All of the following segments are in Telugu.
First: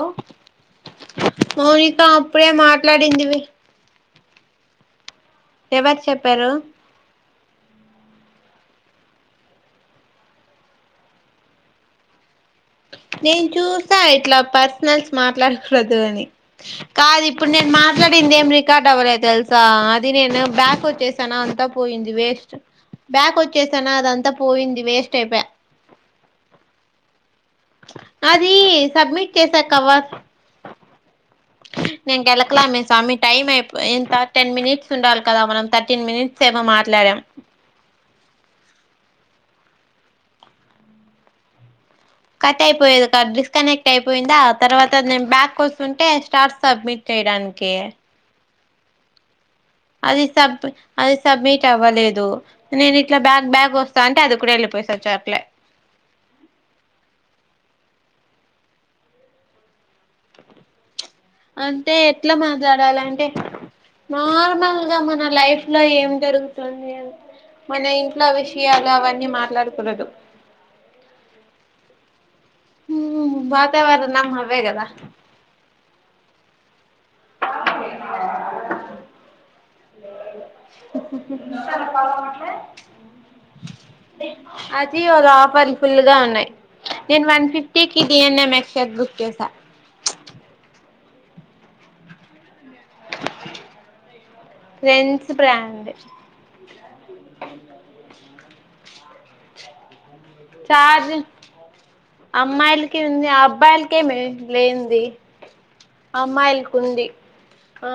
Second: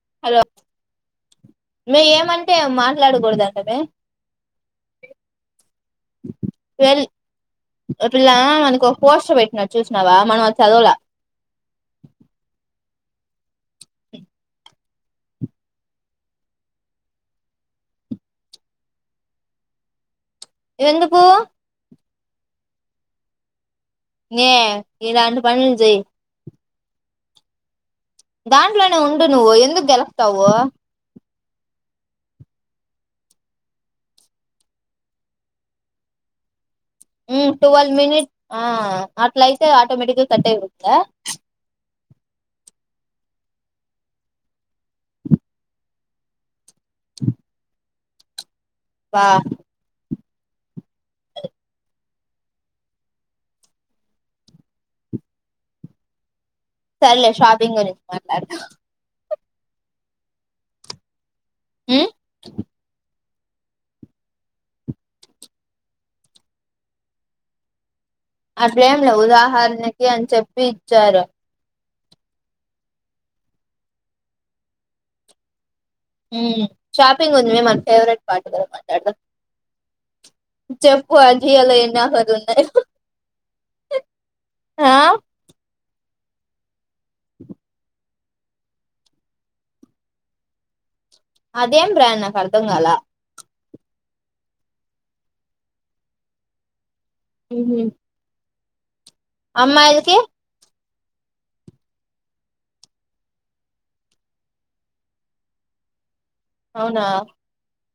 హలో హలొ మౌనిక మే అప్పుడే ఏమంటె మాట్లాడిందివి మాట్లాడకూడదంటమె. ఎవర్ చెప్పారు. ఒ పిల్లగా మనకో పోస్ట్ పెట్టినర్ చూష్నావ మనమద్ చదవల. నేన్ చూసా ఇట్ల పర్సనల్స్ మాట్లాడకూడదు అని కాదిప్పుడ్ నేన్ మా ట్లాడిందేం రికాడవ్వలేదు తెల్సా అది నేను ఎందుకు బ్యాకొచ్చేసానా అంతా పోయింది వేస్ట్ బ్యాకొచ్చె సనా అదంతా నే పోయింది ఇలాంటి వేస్టైపా. పనులు చెయ్ దాంట్లోనే ఉండు సబ్మిట్ నువ్వు చేసాక ఎందుక్ గెలక్తావు. నేన్ గెల్కాలే మే సామి టైమైపోయ్ ఇంక టెన్ మినిట్స్ ఉండాల్ కదా మనం థర్టీన్ మినిట్సేమొ మాట్ ఉమ్ టువల్ మినిట్ ఆ అట్లైతే ఆటోమెటిగ్గ కట్టైపోతుంద చ్. కట్టైపోయేది కాద్ డిస్కనెక్టైపోయిందా తర్వాత నేన్ బ్యాక్కొస్తుంటే స్టార్స్ సబ్మిట్ చేయ్డానికి వా. అది సబ్ అది సబ్మిటవ్వలేదు నేనిట్ల బ్యాగ్ బ్యాగొస్తాంటే అది కూడ యెళ్ళిపోయ్ స చాప్లె సర్లె షాపింగ్ గురించి మాట్లాడుదాం. అంటే మ్మ్ ఎట్ల మాట్లాడాలంటె నార్మల్గ మన లైఫ్ లో ఏం జరుగుతుంది అని మన ఇన్ ట్లొ విషయాలు అట్లేం లే అవన్నీ ఉదాహరణకి మాట్లాడకూడదు. అని చెప్పి ఇచ్చారు ఊమ్ వాతావరణం అవే గద. ఉమ్ షాపింగుంది మే మన ఫేవరేట్ పాట్ గద మాట్లాడ్దాం. చెప్పు అజియోలొ ఎన్నాఫర్లున్నాయొ. అజీయొలొ ఆఫర్లు ఫుల్లుగా ఉన్ నయ్ నేన్ వన్ ఫిఫ్టీకి డి ఎన్ ఎమ్ మెక్షర్ బుక్ చేస. అదేం బ్రాండ్ నాకర్ధం గాల. Trends brand. ఊహు. అమ్మాయ్ల్కి. ఛార్జ్. అమ్మాయ్లికి ఉంది ఆబ్బాయిల్కేమె లేంది. అవునా అమ్మాయిల్కుంది. ఆ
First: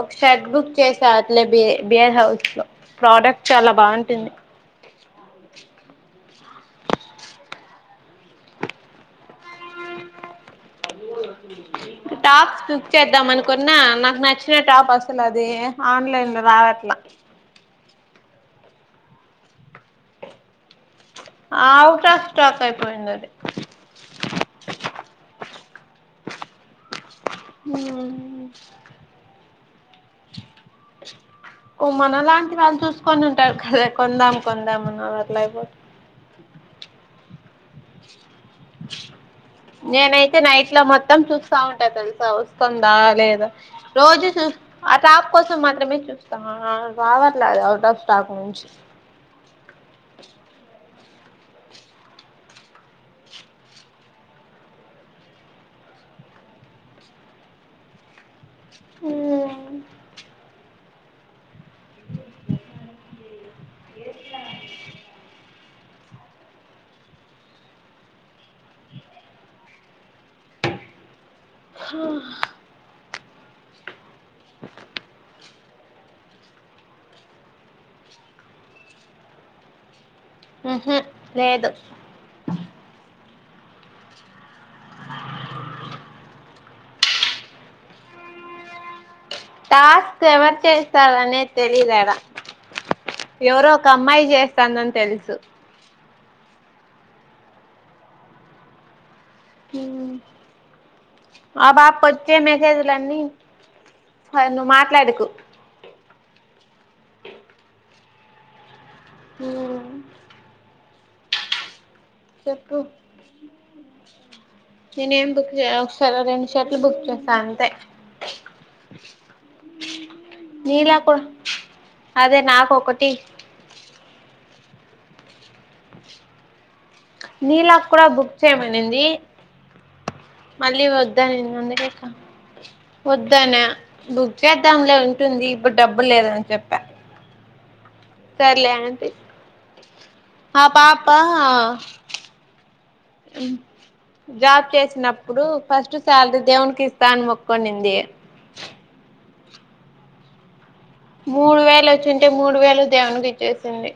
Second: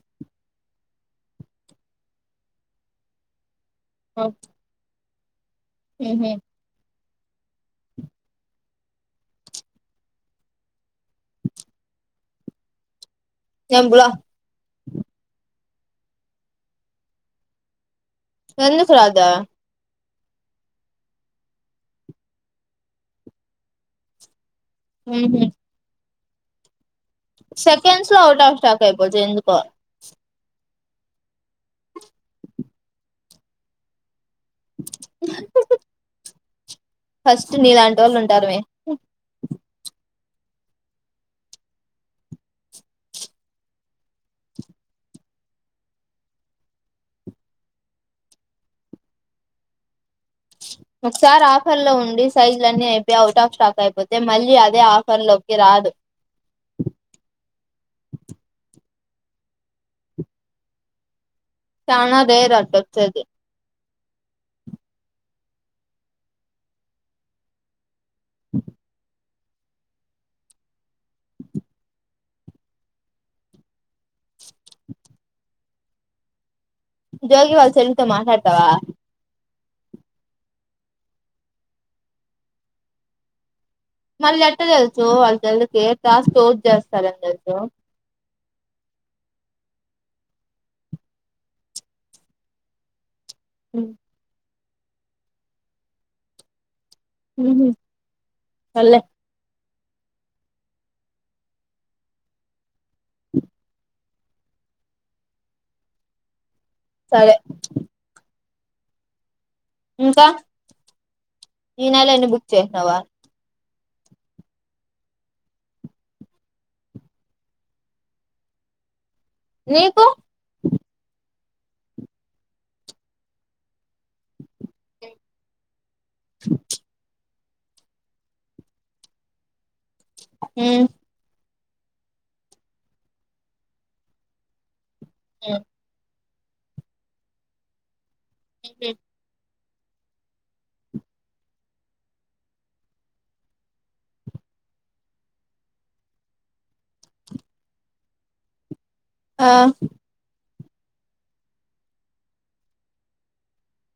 ఒక షర్ట్ బుక్ చేసా అట్లె బి బియర్ హౌస్ లొ ప్రాడక్ట్ చాలా బాంటుంది. ఊహు. టాప్స్ బుక్ చేద్ ఇద్దాం అనుకున్నా నేను బ్లా నాకు నచ్చిన టాప్ అసల్ అది ఆన్లైన్ లో రావట్లా ఎందుకు రాదా ఔట్ ఆఫ్ స్టాక్ అయిపోయుండాది ఊహు. సెకండ్స్ లొ ఔటాఫ్ స్టాకైపోతయ్ ఎందుకొ ఒ మన లాంటి వాళ్ళు చూస్కొనుంటార్ కద కొందాం కొందాం అని అవట్లైపోతాయ్. ఫస్టు నీలాంటోళ్ళుంటారు మె. నేనైతే నైట్ ల మొత్తం చూస్తా ఉంటా తెల్సా వస్తండా లేదా రోజు చూ అ కోసం మాత్రమే చూస్తా రావట్లేదు అవుట్ ఆఫ్ స్టాక్ నుంచి ఛీ ఒక్సారి ఆఫర్ లో ఉండి సైజ్లన్నీ అయిపియి అవుట్ ఆఫ్ స్టాక్ అయిపోతే మళ్ళీ అదే ఆఫర్ లోకి రాదు [unintelligible] ఉమ్ చానా రేర్ అటోచ్చెది ఎల్లా అ హా జోగివాల్ చెల్లితో మాట్లాడ్తావ ఉహ్మ్ లేదు మళ్ళీ ఎట్ట తెల్సు వాళ్ళ చెళ్ళికి టాస్క్ పోస్ట్ చేస్తారని తెలుసు టాస్క్ ఎవర్ చేసారన్నే తెలిదాడ ఎవరో ఒక అమ్మాయి చేస్తాందని తెలుసు ఉహుమ్ సర్లే ఉమ్ ఆ బాప్ కొచ్చే మెసేజ్లన్నీ హైనువ్ మాట్లాడుకు సరే హుమ్ ఇంకా ఈ నెల ఎన్ని బుక్ చెప్పు చేసవా నేను ఏం బుక్ చేయ ఒకసారి రెండు షట్లు బుక్ చేస అంతే నీకు నీలా కొ అదే నాకు ఒకటి నీలా కుడా బుక్ చేయమనింది మళ్ళీ ఉహు వద్దనింది అందుకే ఇంకా వద్దనా బుక్ చేదంలే ఉ ఉంటుంది ఇప్పుడు డబ్బు లేదని చెప్పా సర్లేఆంటీ ఆ పాపా హు జాబ్ చేసినప్పుడు ఫస్ట్ సాలరీ దేవుకి ఇస్తా అని మొక్కొనింది ఆ మూడు వేలు వచ్చింటే మూడు వేలు దేవునికి ఇచ్చేసింది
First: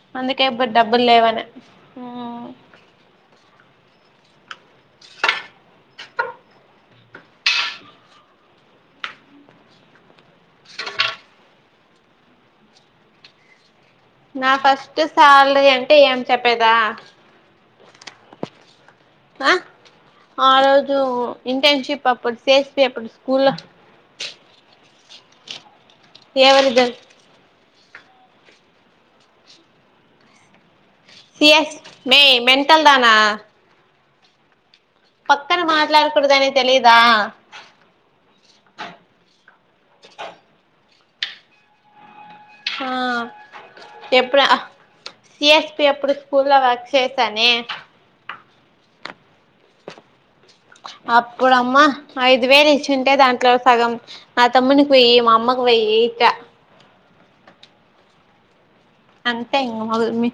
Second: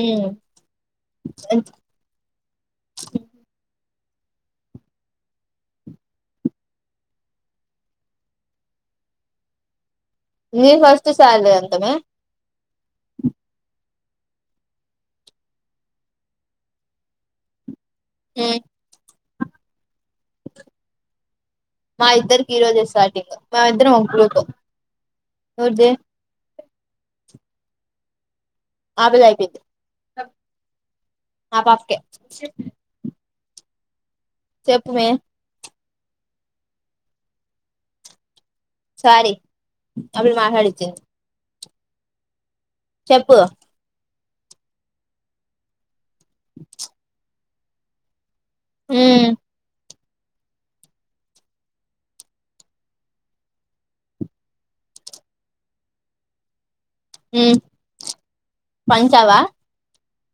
ఉమ్ అందుకే ఇప్పుడు డబ్బులు లేవనే [unintelligible] మీ ఫస్ట్ సార్లీ ఎంతమే నా ఫస్ట్ సార్లీ అంటే ఏం చెప్పేదా హుమ్ ఆ ఆ రోజు ఇంటర్న్షిప్ మా అప్పుడు ఇద్దరికి సిఎస్పి ఈరోజు అప్పుడు స్టార్టింగ్ స్కూల్లో మా ఇద్దరం అకగ్రూపే ఎ ఎవరిదర్ ఆమెది అయిపోయింది ఆ సిఎస్ పాపకే మేయ్ మెంటల్ దనా చెప్పుమే పక్కన మాట్లాడుకుడదని తెలిదా సారీ ఆ పిల్ల మాట్లాడిచ్చింది ఆ చెప్పు చెప్పురా సిఎస్పి అప్పుడు స్కూల్లో వర్క్ చేసానే మ్ అప్పుడమ్మ ఐదు వేలు ఇచ్చింటే దాంట్లో సగం మా తమ్మునికి వేయి మా అమ్మకు వేయి ఇంకా ఉమ్ అంతే ఇంగా మగు మీ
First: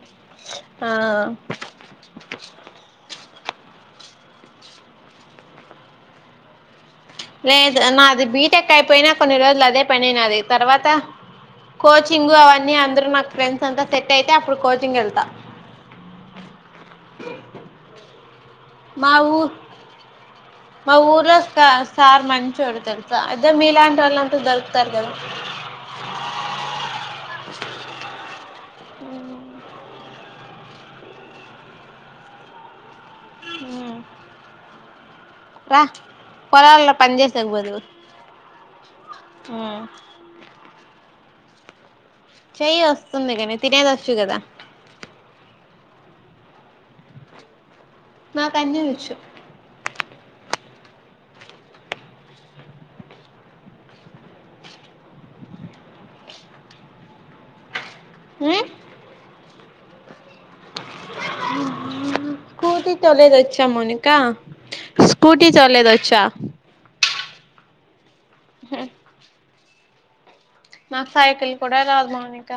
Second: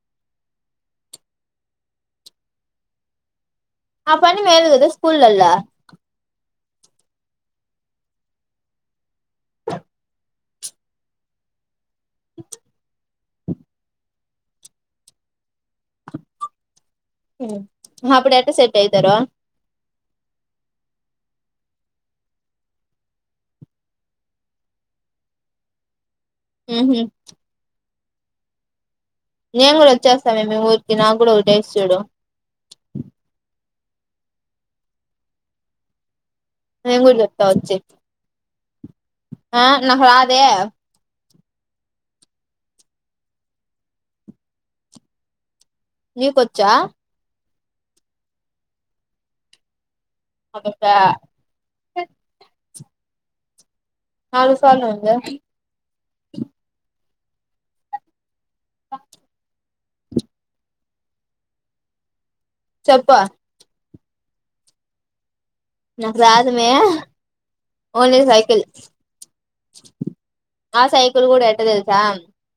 ఆ ఆ పని మేలు గద స్కూల్లల లేదు నాది బీటెక్ అయిపోయిన కొన్ని రోజులు అదే పనే నాది తర్వాత కోచింగు అవన్నీ అందరు నాక్ ఫ్రెండ్స్ అంతా సెట్ అయితే అప్పుడు కోచింగ్ ఎళ్తా అప్పుడు ఎట్ట సెట్ అయితరు. ఆ ఊర్లో సా సార్ మంచోడు తెల్సా అదే మీలాంటోలంత దొరుకుతారు గదా మ్ హ్ నేన్ గుడా వచ్చేస్తామే మీ ఊరికి నా గుడా ఒ దేస్ చూడు మ్ రా పోరగాన్ల నేను పన్ కూడా చెప్తా వచ్చి చేసేక్పోదువు. ఆ నాకు రాదే చెయ్య వస్తుంది గని తినేదొచ్చు గదా నీకోచ్చా? నాక్ అన్ని వచ్చు. అభచా నాలుగు సార్లు అయిందా మ్మ్ స్కూటీ చెప్పు తొలేదొచ్చా మౌనికా స్కూ టీ నాకు తోలేదొచ్చా? రాదుమే ఓన్లీ సైకిల్ ఆ నాకు సైకిల్ గుడా ఎట్ట కూడా తెల్సా రాదు మౌనిక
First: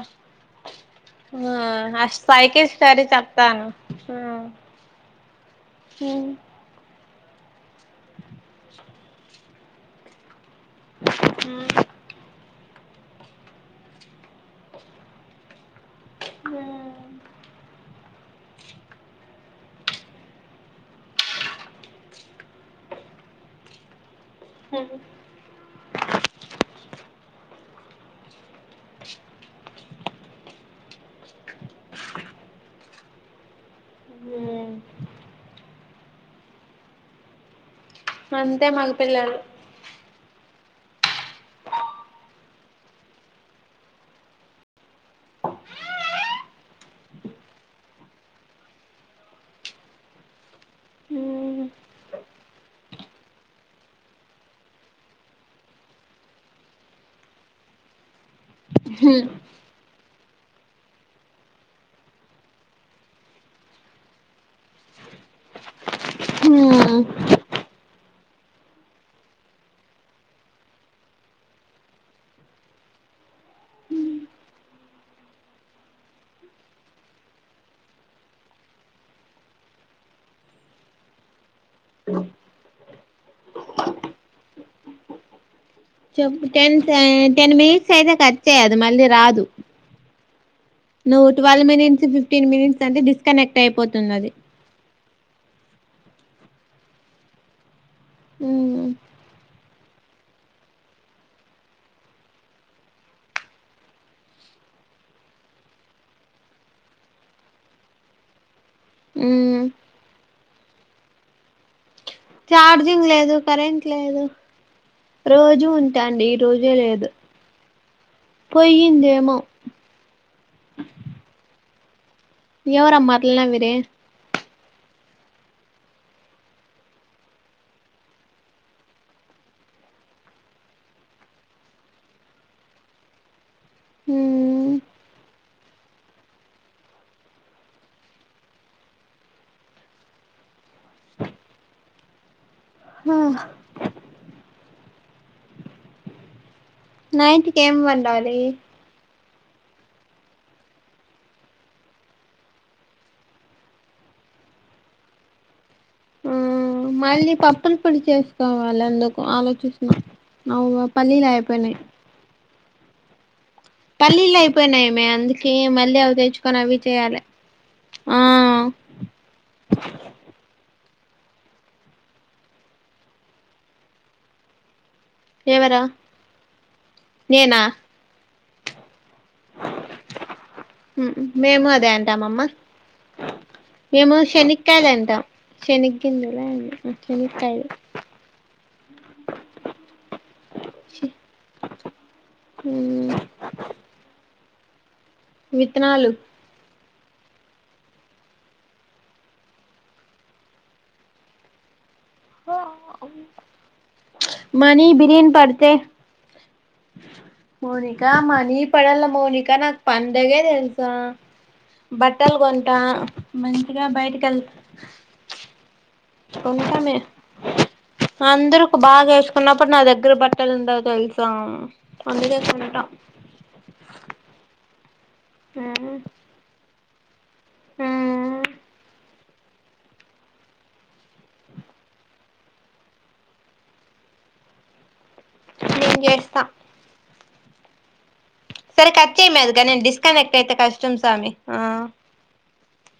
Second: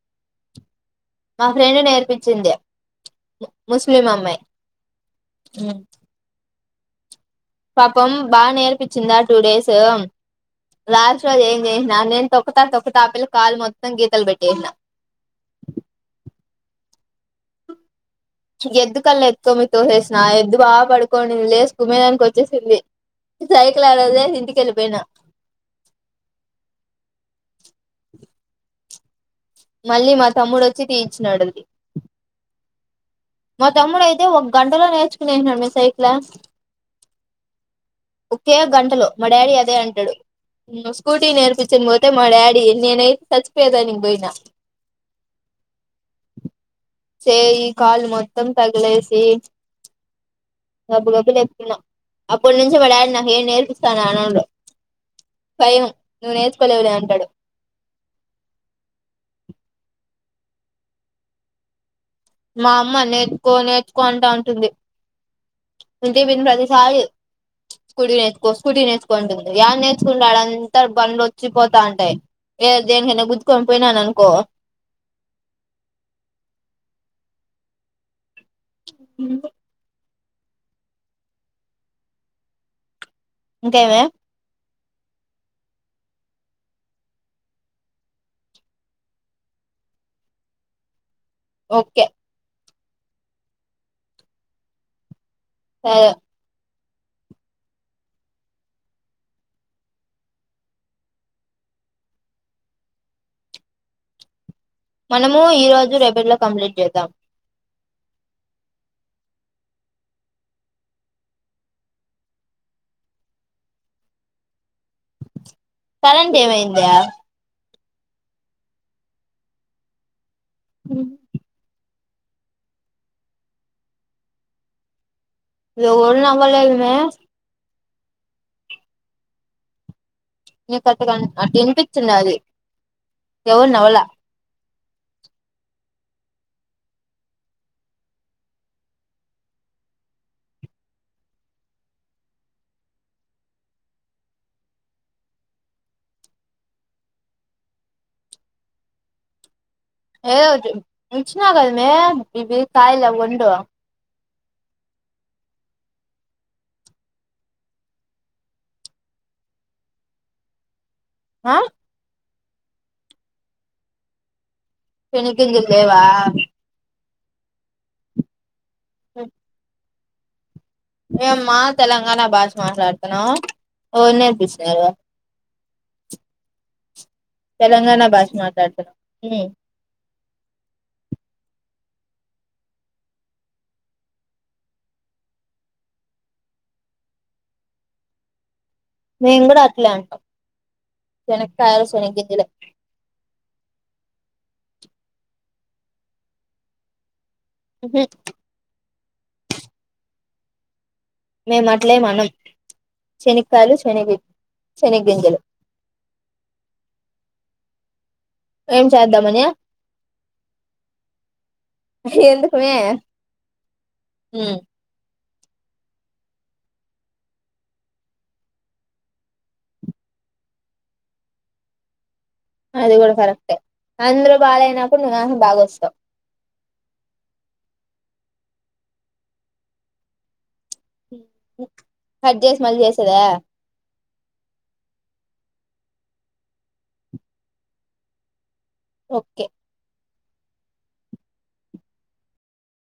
ఆ నేర్పించింది స్పైకిల్ స్టోరీ చెప్తాను. ముస్లిం అమ్మాయి మ్ పాపం బానేర్పిచ్చిందా టూ డేస్.. లాస్ట్ రోజు ఏం జేసిన నేన్ తొక్కుతా తొక్కు తా ఆ పిల్ల కాల్ మొత్తం గీతల్ పెట్టేసిన మ్ ఎద్దు కల్ ఎత్కో మీ తోసేసిన ఎద్దు బాగా పడుకోనిన్ లేసి కుమ్మేదానికి వచ్చేసింది. సైకిల్ ఆడ వదిలేస్ ఇంటికెళ్లిపోయినా మళ్ళీ మా తమ్ముడోచ్చి తీయిచ్చినాడు అది మా తమ్ముడయితే ఒక్ గంటలో నేర్చుకునేసినాడు మే సైకిలా ఒకే అంతే మగ గంటలో మా పిల్లలు డాడీ అదే అంటడు. ఇంగో స్కూటీ నేర్పిచ్చిన్ బోతే మా డాడి నేనైతే చచ్చిపోయేదానిక్ బోయిన చేయి, కాలు మొత్తం తగ్లేసి గబ్బు గబ్బు లేప్కున్న అప్పట్నుంచి మా డాడీ నాక్ ఏం నేర్పిస్తా అని అనడు. భయం నువ్ నేర్చుకోలేవులే అంటాడు. హ్ మా అమ్మ నేర్చుకో నేర్చుకో అంటా ఉంటుంది. ఇంటిక్ పోయిన ప్రతిసారి స్కూటీ నేర్చుకో స్కూటీ నేర్చుకో అంటుంది. యాడ నేర్చుకుంటా ఆడంతా బండ్లు వచ్చి పోతా ఉంటాయి. ఏ దేనికైనా గుద్దుకోన్ పోయినాననుకో మ్ ఇంకేమే చెప్పు టెంన్స్ ఏ టెన్ మినిట్స్ అయితే కట్ చేయి అది మళ్ళీ రాదు. నువ్వు twelve minutes okay fifteen minutes అంటే డిస్కనెక్ట్ అయిపోతుంది అది. [unintelligible] మ్ మనము ఈ రోజు రేపట్లో కంప్లీట్ చేద్దాం. మ్ చార్జింగ్ లేదు కరెంట్ లేదు రోజు రోజు ఉంటాండి కరెంట్ ఈ రోజే ఏమైందా లేదు పొయ్యిందేమో ఎవరమ్మ అట్లా నవ్విరి ఎవల్ నమ్మలేదు మే నీకు అట్ల కని అట్ల వినిపిచింది అది ఎవరు నవల మ్మ్ హ నైటికి ఏం వండాలి ఏదోఓటి ఇచ్చినగదమ్మే ఇవి కయల్ అండో మ్మ్ మళ్ళీ పప్పుల పొడి చేసుకోవాలి అందుకు ఆలోచిస్తున్న అవు పల్లిలు ఆ అయిపోయినాయ్ పల్లీళ్లు అయిపోయినాయమే అందుకే శనిగింజలు మళ్ళీ లేవా అవి తెచ్చుకొని అవి చేయాలె ఆ ఉ ఏమ్మా తెలంగాణ భాష మాట్లాడుతున్నావ్ ఎవల్ నేర్పించినారు. ఎవరా నేనా తెలంగాణ భాష మాట్లాడుతున్నావు మేము అదే అంటాం మమ్మ మేము శనక్కాయలు అంటాం శనగింనాలా శనక్కయలు మేము కూడా అట్లే అంటాం శనక్కయలు శనెగి మ్ విత్తనాలు ఉహు మేమ అట్లేమనం శనక్కయలు శెనిగ్ శనగింజలు మౌనికా మనీ ఏం పడలే చేద్దామని మౌనికా నాకు పండగే తెలుసా బట్టలు ఎందుకుమే కొంటా మంచిగా బయటికి వెళ్ కొంటామే అందరూ బాగ వేసుకున్నప్పుడు నా దగ్గర బట్టలుండవు తెలుసా అందుకే కొంటా అది కూడా కరెక్టే అందరు బాగాయినప్పుడు నువేమో బాగాఎస్తావ్ కట్ చేసి మళ్ళి చేసేదా నేన్ చేస్తా సరే కట్ చేమే ఓకే దిగా నేను డిస్కనెక్ట్ అయితే కష్టం సమీ